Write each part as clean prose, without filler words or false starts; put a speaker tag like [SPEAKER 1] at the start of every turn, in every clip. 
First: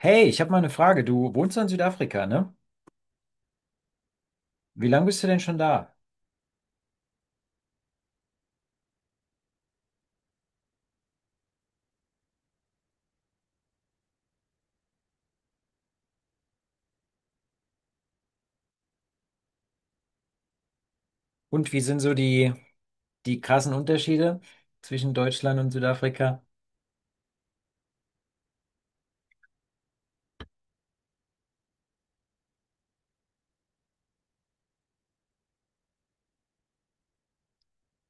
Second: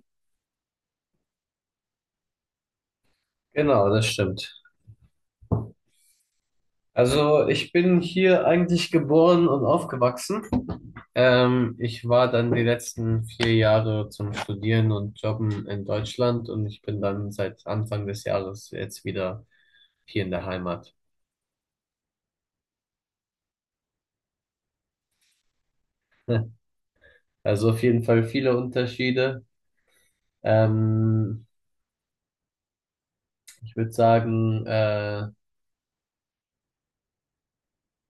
[SPEAKER 1] Hey, ich habe mal eine Frage. Du wohnst in Südafrika, ne?
[SPEAKER 2] Genau, das stimmt.
[SPEAKER 1] Wie lange bist du denn schon da?
[SPEAKER 2] Also ich bin hier eigentlich geboren und aufgewachsen. Ich war dann die letzten vier Jahre zum Studieren und Jobben in Deutschland und ich bin dann seit Anfang des Jahres jetzt wieder hier in der Heimat.
[SPEAKER 1] Und wie sind so die krassen Unterschiede zwischen Deutschland und Südafrika?
[SPEAKER 2] Also auf jeden Fall viele Unterschiede. Ähm, Ich würde sagen,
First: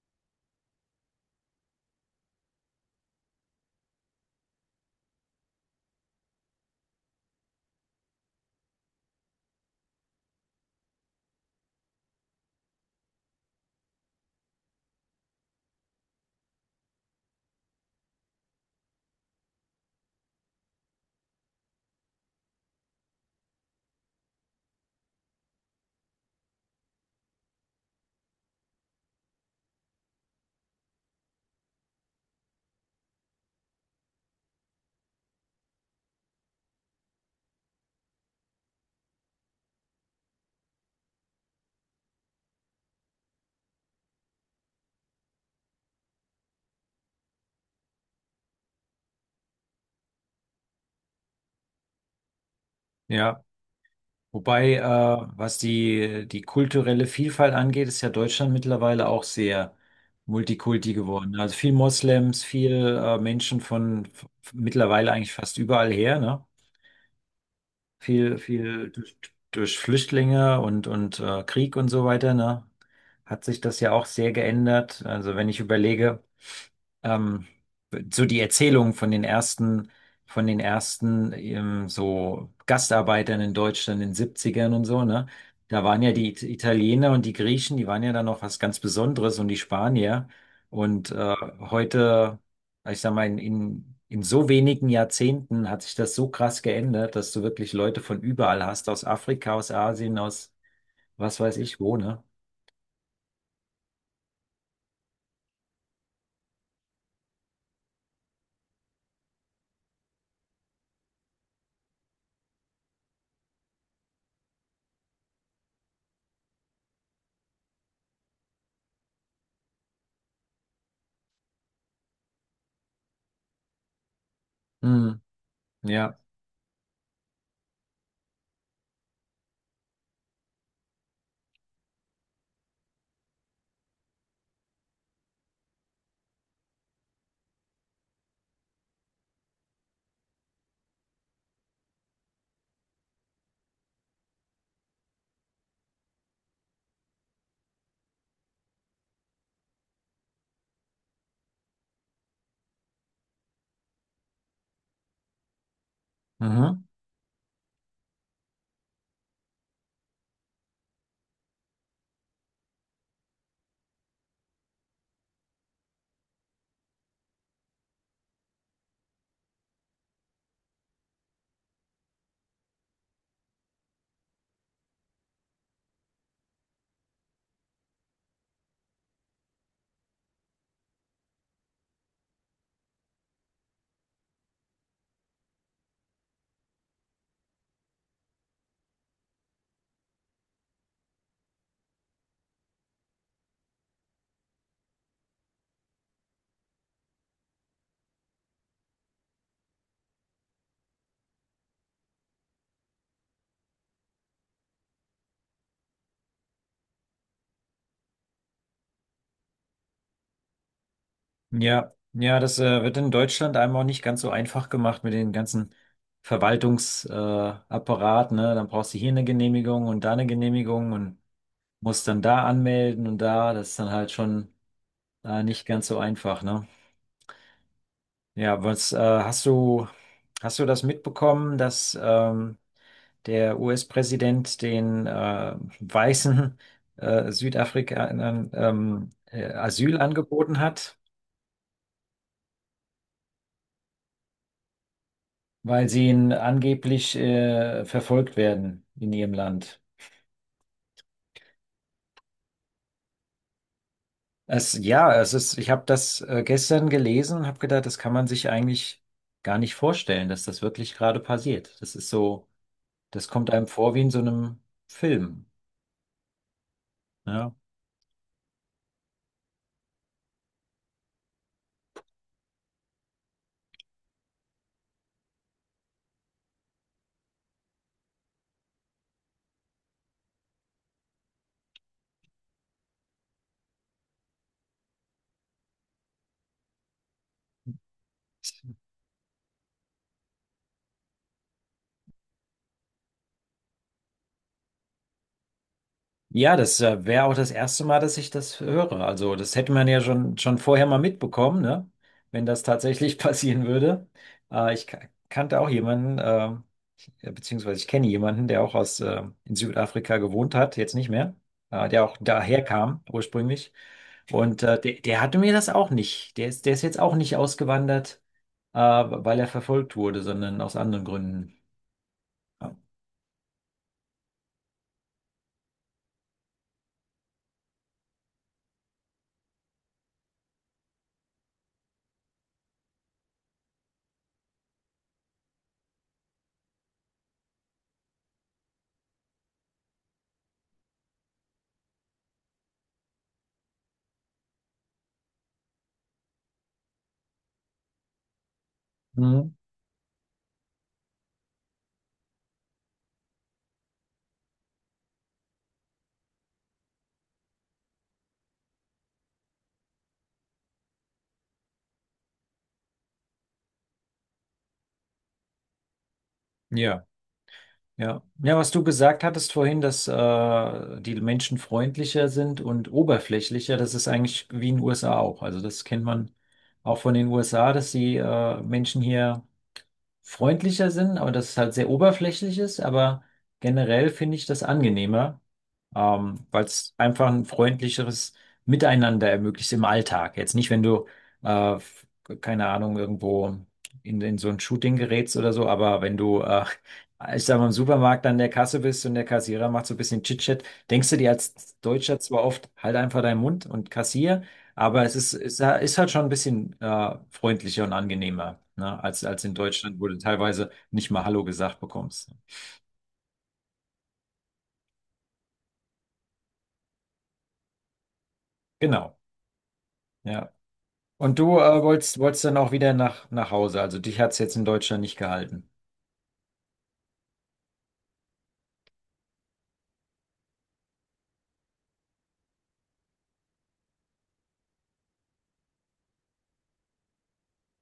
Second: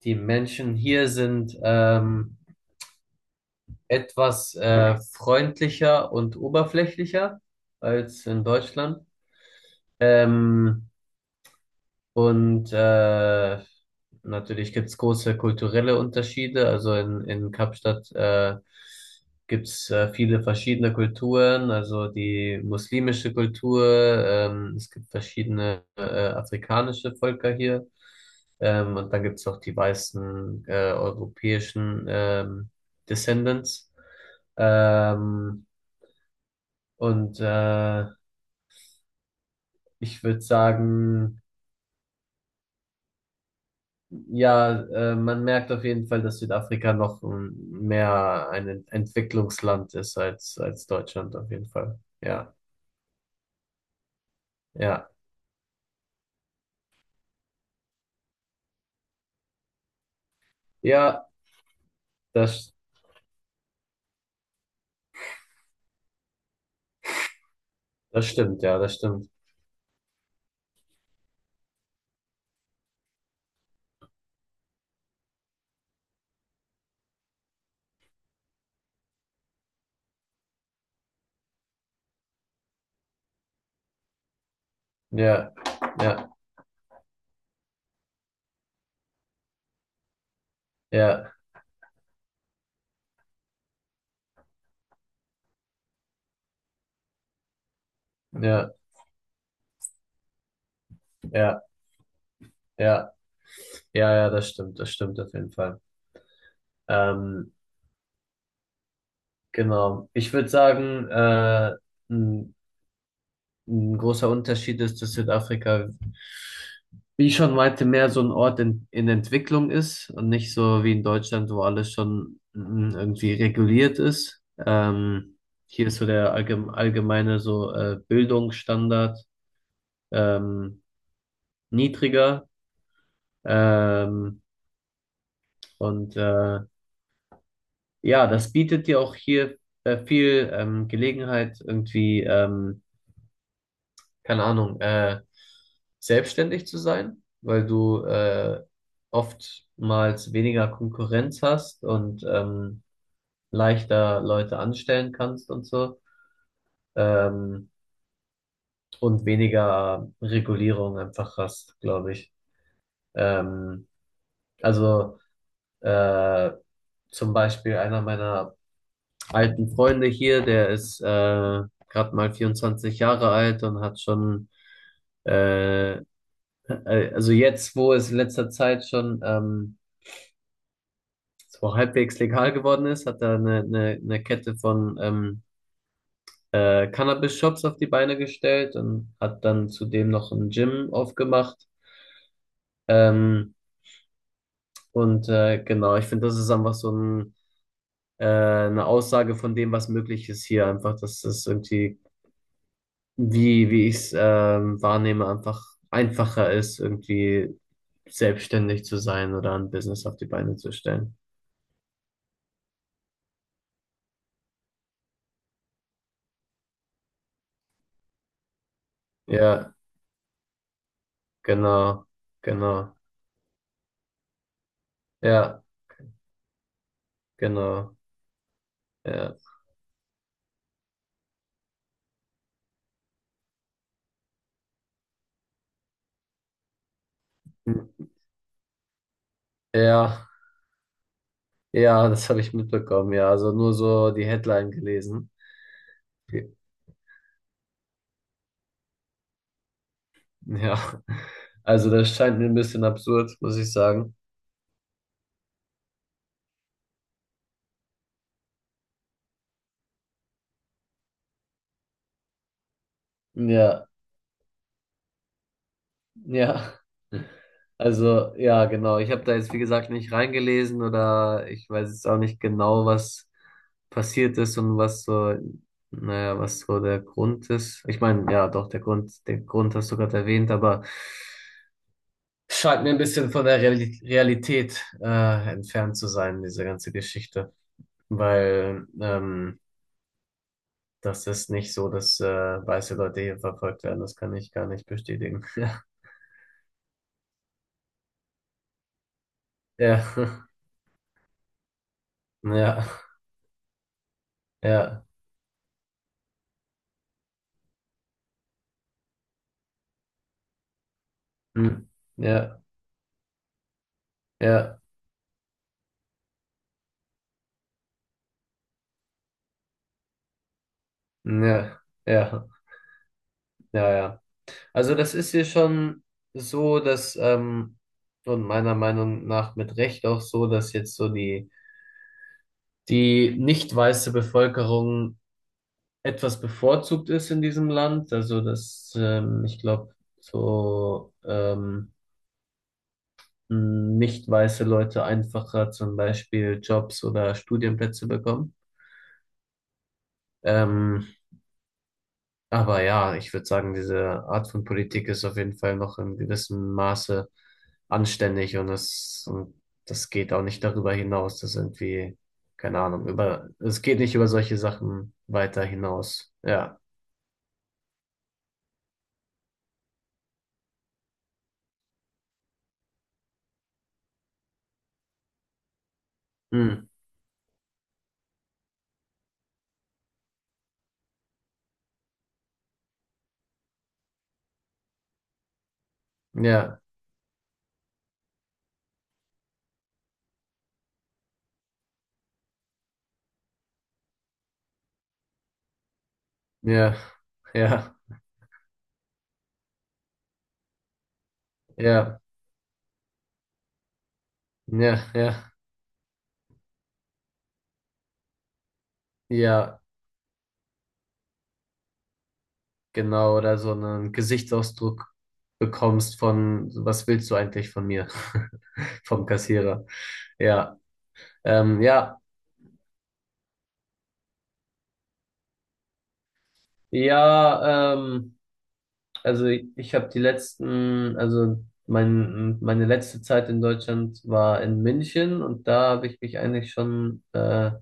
[SPEAKER 2] die Menschen hier sind etwas freundlicher und oberflächlicher als in Deutschland. Ähm, Und natürlich gibt es große kulturelle Unterschiede. Also in Kapstadt gibt es viele verschiedene Kulturen, also die muslimische Kultur, es gibt verschiedene afrikanische Völker hier. Und dann gibt es auch die weißen europäischen Descendants. Ähm, und äh, Ich würde sagen, ja, man merkt auf jeden Fall, dass Südafrika noch mehr ein Entwicklungsland ist als Deutschland auf jeden Fall. Ja,
[SPEAKER 1] Ja. Wobei,
[SPEAKER 2] ja,
[SPEAKER 1] was die kulturelle Vielfalt angeht, ist ja Deutschland mittlerweile auch sehr multikulti
[SPEAKER 2] ja,
[SPEAKER 1] geworden. Also viel Moslems, viel
[SPEAKER 2] das,
[SPEAKER 1] Menschen mittlerweile eigentlich fast überall her, ne?
[SPEAKER 2] das
[SPEAKER 1] viel,
[SPEAKER 2] stimmt, ja,
[SPEAKER 1] viel
[SPEAKER 2] das
[SPEAKER 1] durch,
[SPEAKER 2] stimmt.
[SPEAKER 1] durch Flüchtlinge und Krieg und so weiter, ne, hat sich das ja auch sehr geändert. Also wenn ich überlege, ähm, so die Erzählungen von den ersten so Gastarbeitern in Deutschland in den Siebzigern und so, ne?
[SPEAKER 2] Ja,
[SPEAKER 1] Da waren ja die
[SPEAKER 2] ja,
[SPEAKER 1] Italiener und die Griechen, die waren ja dann noch was ganz Besonderes und die Spanier. Und
[SPEAKER 2] ja,
[SPEAKER 1] heute, ich sag mal, in so wenigen Jahrzehnten hat sich das so krass geändert, dass du wirklich Leute von überall
[SPEAKER 2] ja,
[SPEAKER 1] hast, aus Afrika, aus Asien, aus was weiß
[SPEAKER 2] ja,
[SPEAKER 1] ich wo, ne?
[SPEAKER 2] ja, ja, ja, das stimmt auf jeden Fall. Ähm, genau. Ich würde sagen, ein großer Unterschied ist, dass Südafrika, wie ich schon meinte, mehr so ein Ort in Entwicklung ist und nicht so wie in Deutschland, wo alles schon irgendwie reguliert ist.
[SPEAKER 1] Hm,
[SPEAKER 2] Hier ist so
[SPEAKER 1] ja.
[SPEAKER 2] der allgemeine so Bildungsstandard ähm, niedriger. Ähm, und äh, ja, das bietet dir auch hier viel Gelegenheit, irgendwie keine Ahnung, selbstständig zu sein, weil du oftmals weniger Konkurrenz hast und leichter Leute anstellen kannst und so
[SPEAKER 1] Mhm.
[SPEAKER 2] ähm, und weniger Regulierung einfach hast, glaube ich. Ähm, also äh, zum Beispiel einer meiner alten Freunde hier, der ist gerade mal 24 Jahre alt und hat schon äh, Also jetzt, wo es in letzter Zeit schon so halbwegs legal geworden ist, hat er eine Kette von Cannabis-Shops auf die Beine gestellt und hat dann zudem noch ein Gym aufgemacht. Ähm, genau, ich finde, das ist einfach so ein, eine Aussage von dem, was möglich ist hier. Einfach, dass das irgendwie, wie ich es wahrnehme, einfach einfacher ist, irgendwie selbstständig zu sein oder ein Business auf die Beine zu stellen.
[SPEAKER 1] Ja, ja, das wird in Deutschland einem auch nicht ganz so einfach gemacht mit den ganzen Apparat, ne? Dann brauchst du hier eine
[SPEAKER 2] Ja.
[SPEAKER 1] Genehmigung und da eine Genehmigung und
[SPEAKER 2] Genau,
[SPEAKER 1] musst dann da
[SPEAKER 2] genau.
[SPEAKER 1] anmelden und da, das ist dann halt schon
[SPEAKER 2] Ja,
[SPEAKER 1] nicht ganz so einfach, ne?
[SPEAKER 2] genau.
[SPEAKER 1] Ja, was
[SPEAKER 2] Ja.
[SPEAKER 1] hast du das mitbekommen, dass der US-Präsident den weißen
[SPEAKER 2] Hm.
[SPEAKER 1] Südafrikanern Asyl
[SPEAKER 2] Ja,
[SPEAKER 1] angeboten hat?
[SPEAKER 2] ja, das habe ich mitbekommen, ja. Also nur so die Headline gelesen.
[SPEAKER 1] Weil sie in, angeblich verfolgt werden in ihrem Land.
[SPEAKER 2] Ja. Also das scheint mir ein bisschen absurd, muss ich sagen.
[SPEAKER 1] Es ist, ich habe das gestern gelesen und habe gedacht, das kann man sich eigentlich gar nicht vorstellen, dass das wirklich gerade passiert. Das ist so, das kommt einem
[SPEAKER 2] Ja,
[SPEAKER 1] vor wie in so einem Film.
[SPEAKER 2] ja.
[SPEAKER 1] Ja.
[SPEAKER 2] Also, ja, genau. Ich habe da jetzt, wie gesagt, nicht reingelesen oder ich weiß jetzt auch nicht genau, was passiert ist und was so, naja, was so der Grund ist. Ich meine, ja, doch, der Grund, den Grund hast du gerade erwähnt, aber scheint mir ein bisschen von der Realität entfernt zu sein, diese ganze Geschichte. Weil das ist nicht so, dass weiße Leute hier verfolgt werden. Das kann ich gar nicht bestätigen.
[SPEAKER 1] Ja, das wäre auch das erste Mal, dass ich das höre. Also, das hätte man ja
[SPEAKER 2] Ja,
[SPEAKER 1] schon vorher mal mitbekommen, ne? Wenn
[SPEAKER 2] ja,
[SPEAKER 1] das
[SPEAKER 2] ja,
[SPEAKER 1] tatsächlich passieren würde. Ich
[SPEAKER 2] ja,
[SPEAKER 1] kannte auch jemanden, beziehungsweise ich kenne jemanden, der auch in Südafrika gewohnt hat, jetzt nicht mehr,
[SPEAKER 2] hm,
[SPEAKER 1] der auch daher
[SPEAKER 2] ja,
[SPEAKER 1] kam ursprünglich. Und
[SPEAKER 2] ja,
[SPEAKER 1] der hatte mir das auch nicht. Der ist jetzt auch nicht ausgewandert, weil er verfolgt wurde, sondern aus anderen Gründen.
[SPEAKER 2] ja, ja,
[SPEAKER 1] Ja.
[SPEAKER 2] ja, ja. Also das ist hier schon so, dass und meiner Meinung nach mit Recht auch so, dass jetzt so die die nicht weiße Bevölkerung etwas bevorzugt ist in diesem Land. Also, dass ich glaube, so nicht weiße Leute einfacher zum Beispiel Jobs oder Studienplätze bekommen.
[SPEAKER 1] Mhm.
[SPEAKER 2] Ähm, aber ja, ich würde sagen, diese Art von Politik ist auf jeden Fall noch in gewissem Maße anständig und das geht auch nicht darüber hinaus. Das ist irgendwie, keine Ahnung, es geht nicht über solche Sachen weiter hinaus. Ja.
[SPEAKER 1] Ja. Ja. Ja, was du gesagt hattest vorhin, dass die Menschen freundlicher sind und oberflächlicher, das ist eigentlich wie in den USA auch. Also das kennt man
[SPEAKER 2] Hm.
[SPEAKER 1] auch von den USA, dass die Menschen hier freundlicher sind, aber dass es halt sehr oberflächlich ist. Aber generell finde ich das angenehmer, weil
[SPEAKER 2] Ja,
[SPEAKER 1] es einfach ein freundlicheres Miteinander ermöglicht im Alltag. Jetzt nicht, wenn äh, f- keine Ahnung, irgendwo in so ein Shooting gerätst oder so, aber wenn
[SPEAKER 2] ja,
[SPEAKER 1] ich sag mal, im
[SPEAKER 2] ja.
[SPEAKER 1] Supermarkt an der Kasse bist und der Kassierer macht so ein bisschen Chit-Chat, denkst du dir als Deutscher
[SPEAKER 2] Ja,
[SPEAKER 1] zwar oft, halt einfach deinen Mund und kassier,
[SPEAKER 2] ja,
[SPEAKER 1] aber
[SPEAKER 2] ja,
[SPEAKER 1] es ist halt schon ein bisschen freundlicher und angenehmer, ne? Als in
[SPEAKER 2] ja,
[SPEAKER 1] Deutschland, wo du teilweise nicht mal Hallo gesagt bekommst.
[SPEAKER 2] genau, oder so einen Gesichtsausdruck bekommst von, was willst du eigentlich von mir?
[SPEAKER 1] Genau,
[SPEAKER 2] Vom Kassierer.
[SPEAKER 1] ja.
[SPEAKER 2] Ja,
[SPEAKER 1] Und du
[SPEAKER 2] ja,
[SPEAKER 1] wolltest dann auch wieder nach Hause. Also dich hat es jetzt in Deutschland nicht gehalten.
[SPEAKER 2] ja, also ich habe die letzten, also mein, meine letzte Zeit in Deutschland war in München und da habe ich mich eigentlich schon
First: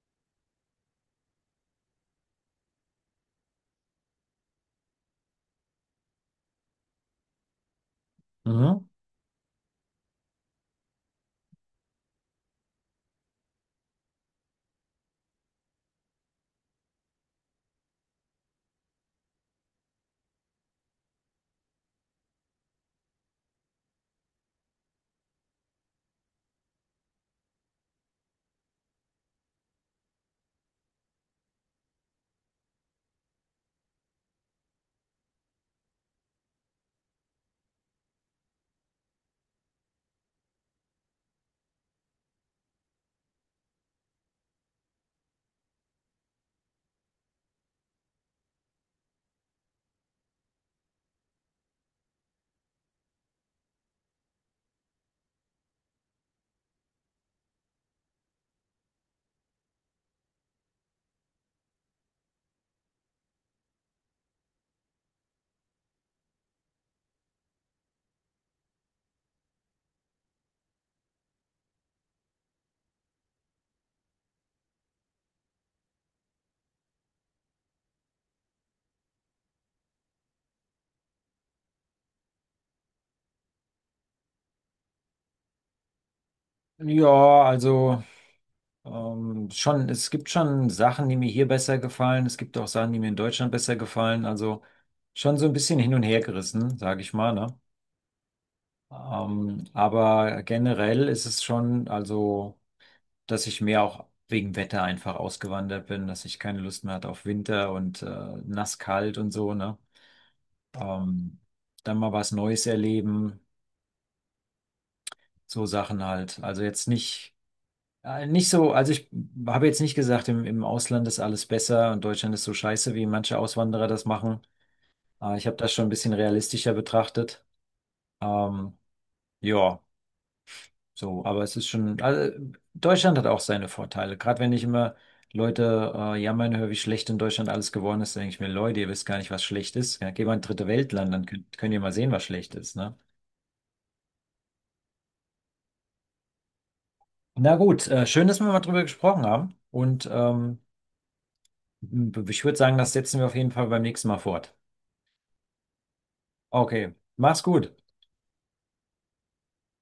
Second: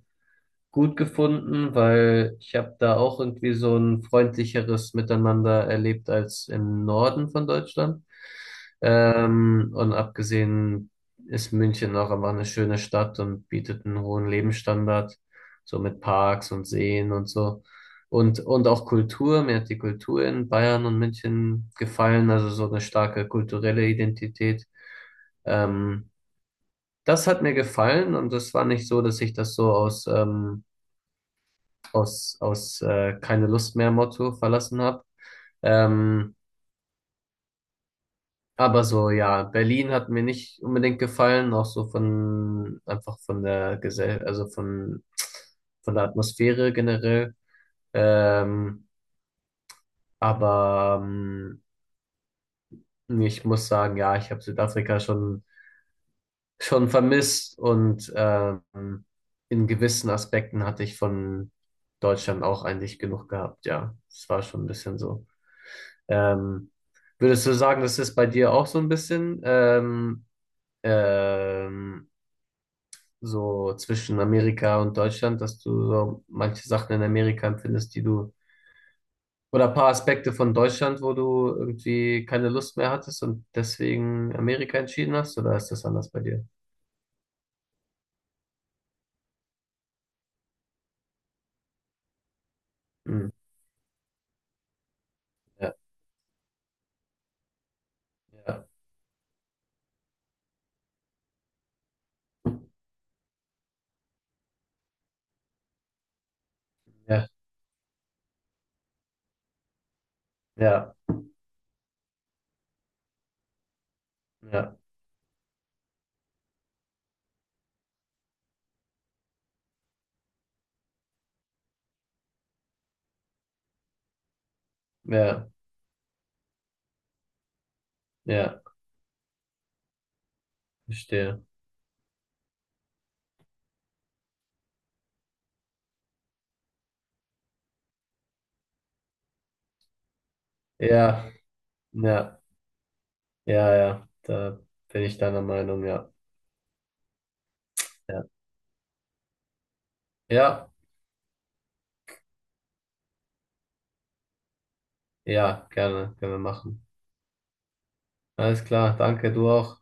[SPEAKER 2] gut gefunden, weil ich habe da auch irgendwie so ein freundlicheres Miteinander erlebt als im Norden von Deutschland.
[SPEAKER 1] Mhm.
[SPEAKER 2] Und abgesehen ist München auch einfach eine schöne Stadt und bietet einen hohen Lebensstandard, so mit Parks und Seen und so. Und auch Kultur, mir hat die Kultur in Bayern und München gefallen, also so eine starke kulturelle Identität. Ähm, Das hat mir gefallen und das war nicht so, dass ich das so aus, keine Lust mehr Motto verlassen habe. Ähm, aber so, ja, Berlin hat mir nicht unbedingt gefallen, auch so von, einfach von der Gesell, also von der Atmosphäre generell. Ähm, aber ähm, Ich muss sagen, ja, ich habe Südafrika schon vermisst und in gewissen Aspekten hatte ich von Deutschland auch eigentlich genug gehabt. Ja, es war schon ein bisschen so. Ähm, Würdest du sagen, das ist bei dir auch so ein bisschen ähm, so zwischen Amerika und Deutschland, dass du so manche Sachen in Amerika empfindest, die du oder ein paar Aspekte von Deutschland, wo du irgendwie keine Lust mehr hattest und deswegen Amerika entschieden hast? Oder ist das anders bei dir?
[SPEAKER 1] Ja, also schon, es gibt schon Sachen, die mir hier besser gefallen. Es gibt auch Sachen, die mir in
[SPEAKER 2] Hm,
[SPEAKER 1] Deutschland besser gefallen. Also schon so ein
[SPEAKER 2] ja,
[SPEAKER 1] bisschen hin und her gerissen, sage ich mal, ne?
[SPEAKER 2] ja,
[SPEAKER 1] Aber generell ist es schon, also dass ich mehr auch wegen Wetter einfach ausgewandert bin, dass ich keine Lust mehr hatte auf
[SPEAKER 2] ja,
[SPEAKER 1] Winter und nass kalt und so, ne?
[SPEAKER 2] ja,
[SPEAKER 1] Ähm, dann mal was Neues erleben,
[SPEAKER 2] ja,
[SPEAKER 1] so Sachen halt. Also jetzt nicht, ich habe jetzt nicht gesagt, im Ausland ist alles besser und Deutschland ist so scheiße, wie manche Auswanderer das machen. Ich
[SPEAKER 2] ja,
[SPEAKER 1] habe das schon ein bisschen realistischer betrachtet.
[SPEAKER 2] ja,
[SPEAKER 1] Ähm, ja. So,
[SPEAKER 2] verstehe.
[SPEAKER 1] aber es ist schon, also Deutschland hat auch seine Vorteile. Gerade wenn ich immer Leute jammern höre, wie schlecht in Deutschland alles geworden ist, denke ich mir, Leute, ihr wisst gar nicht, was schlecht ist. Ja, geht mal in ein dritte Weltland, dann
[SPEAKER 2] Ja,
[SPEAKER 1] könnt ihr mal sehen, was
[SPEAKER 2] ja,
[SPEAKER 1] schlecht ist, ne?
[SPEAKER 2] ja, ja, da bin ich deiner Meinung, ja.
[SPEAKER 1] Na gut,
[SPEAKER 2] Ja,
[SPEAKER 1] schön, dass wir mal drüber gesprochen haben. Und
[SPEAKER 2] ja,
[SPEAKER 1] ich würde sagen, das setzen wir auf jeden Fall beim nächsten Mal fort.
[SPEAKER 2] ja, gerne, können wir machen.
[SPEAKER 1] Okay, mach's gut.
[SPEAKER 2] Alles klar, danke, du auch.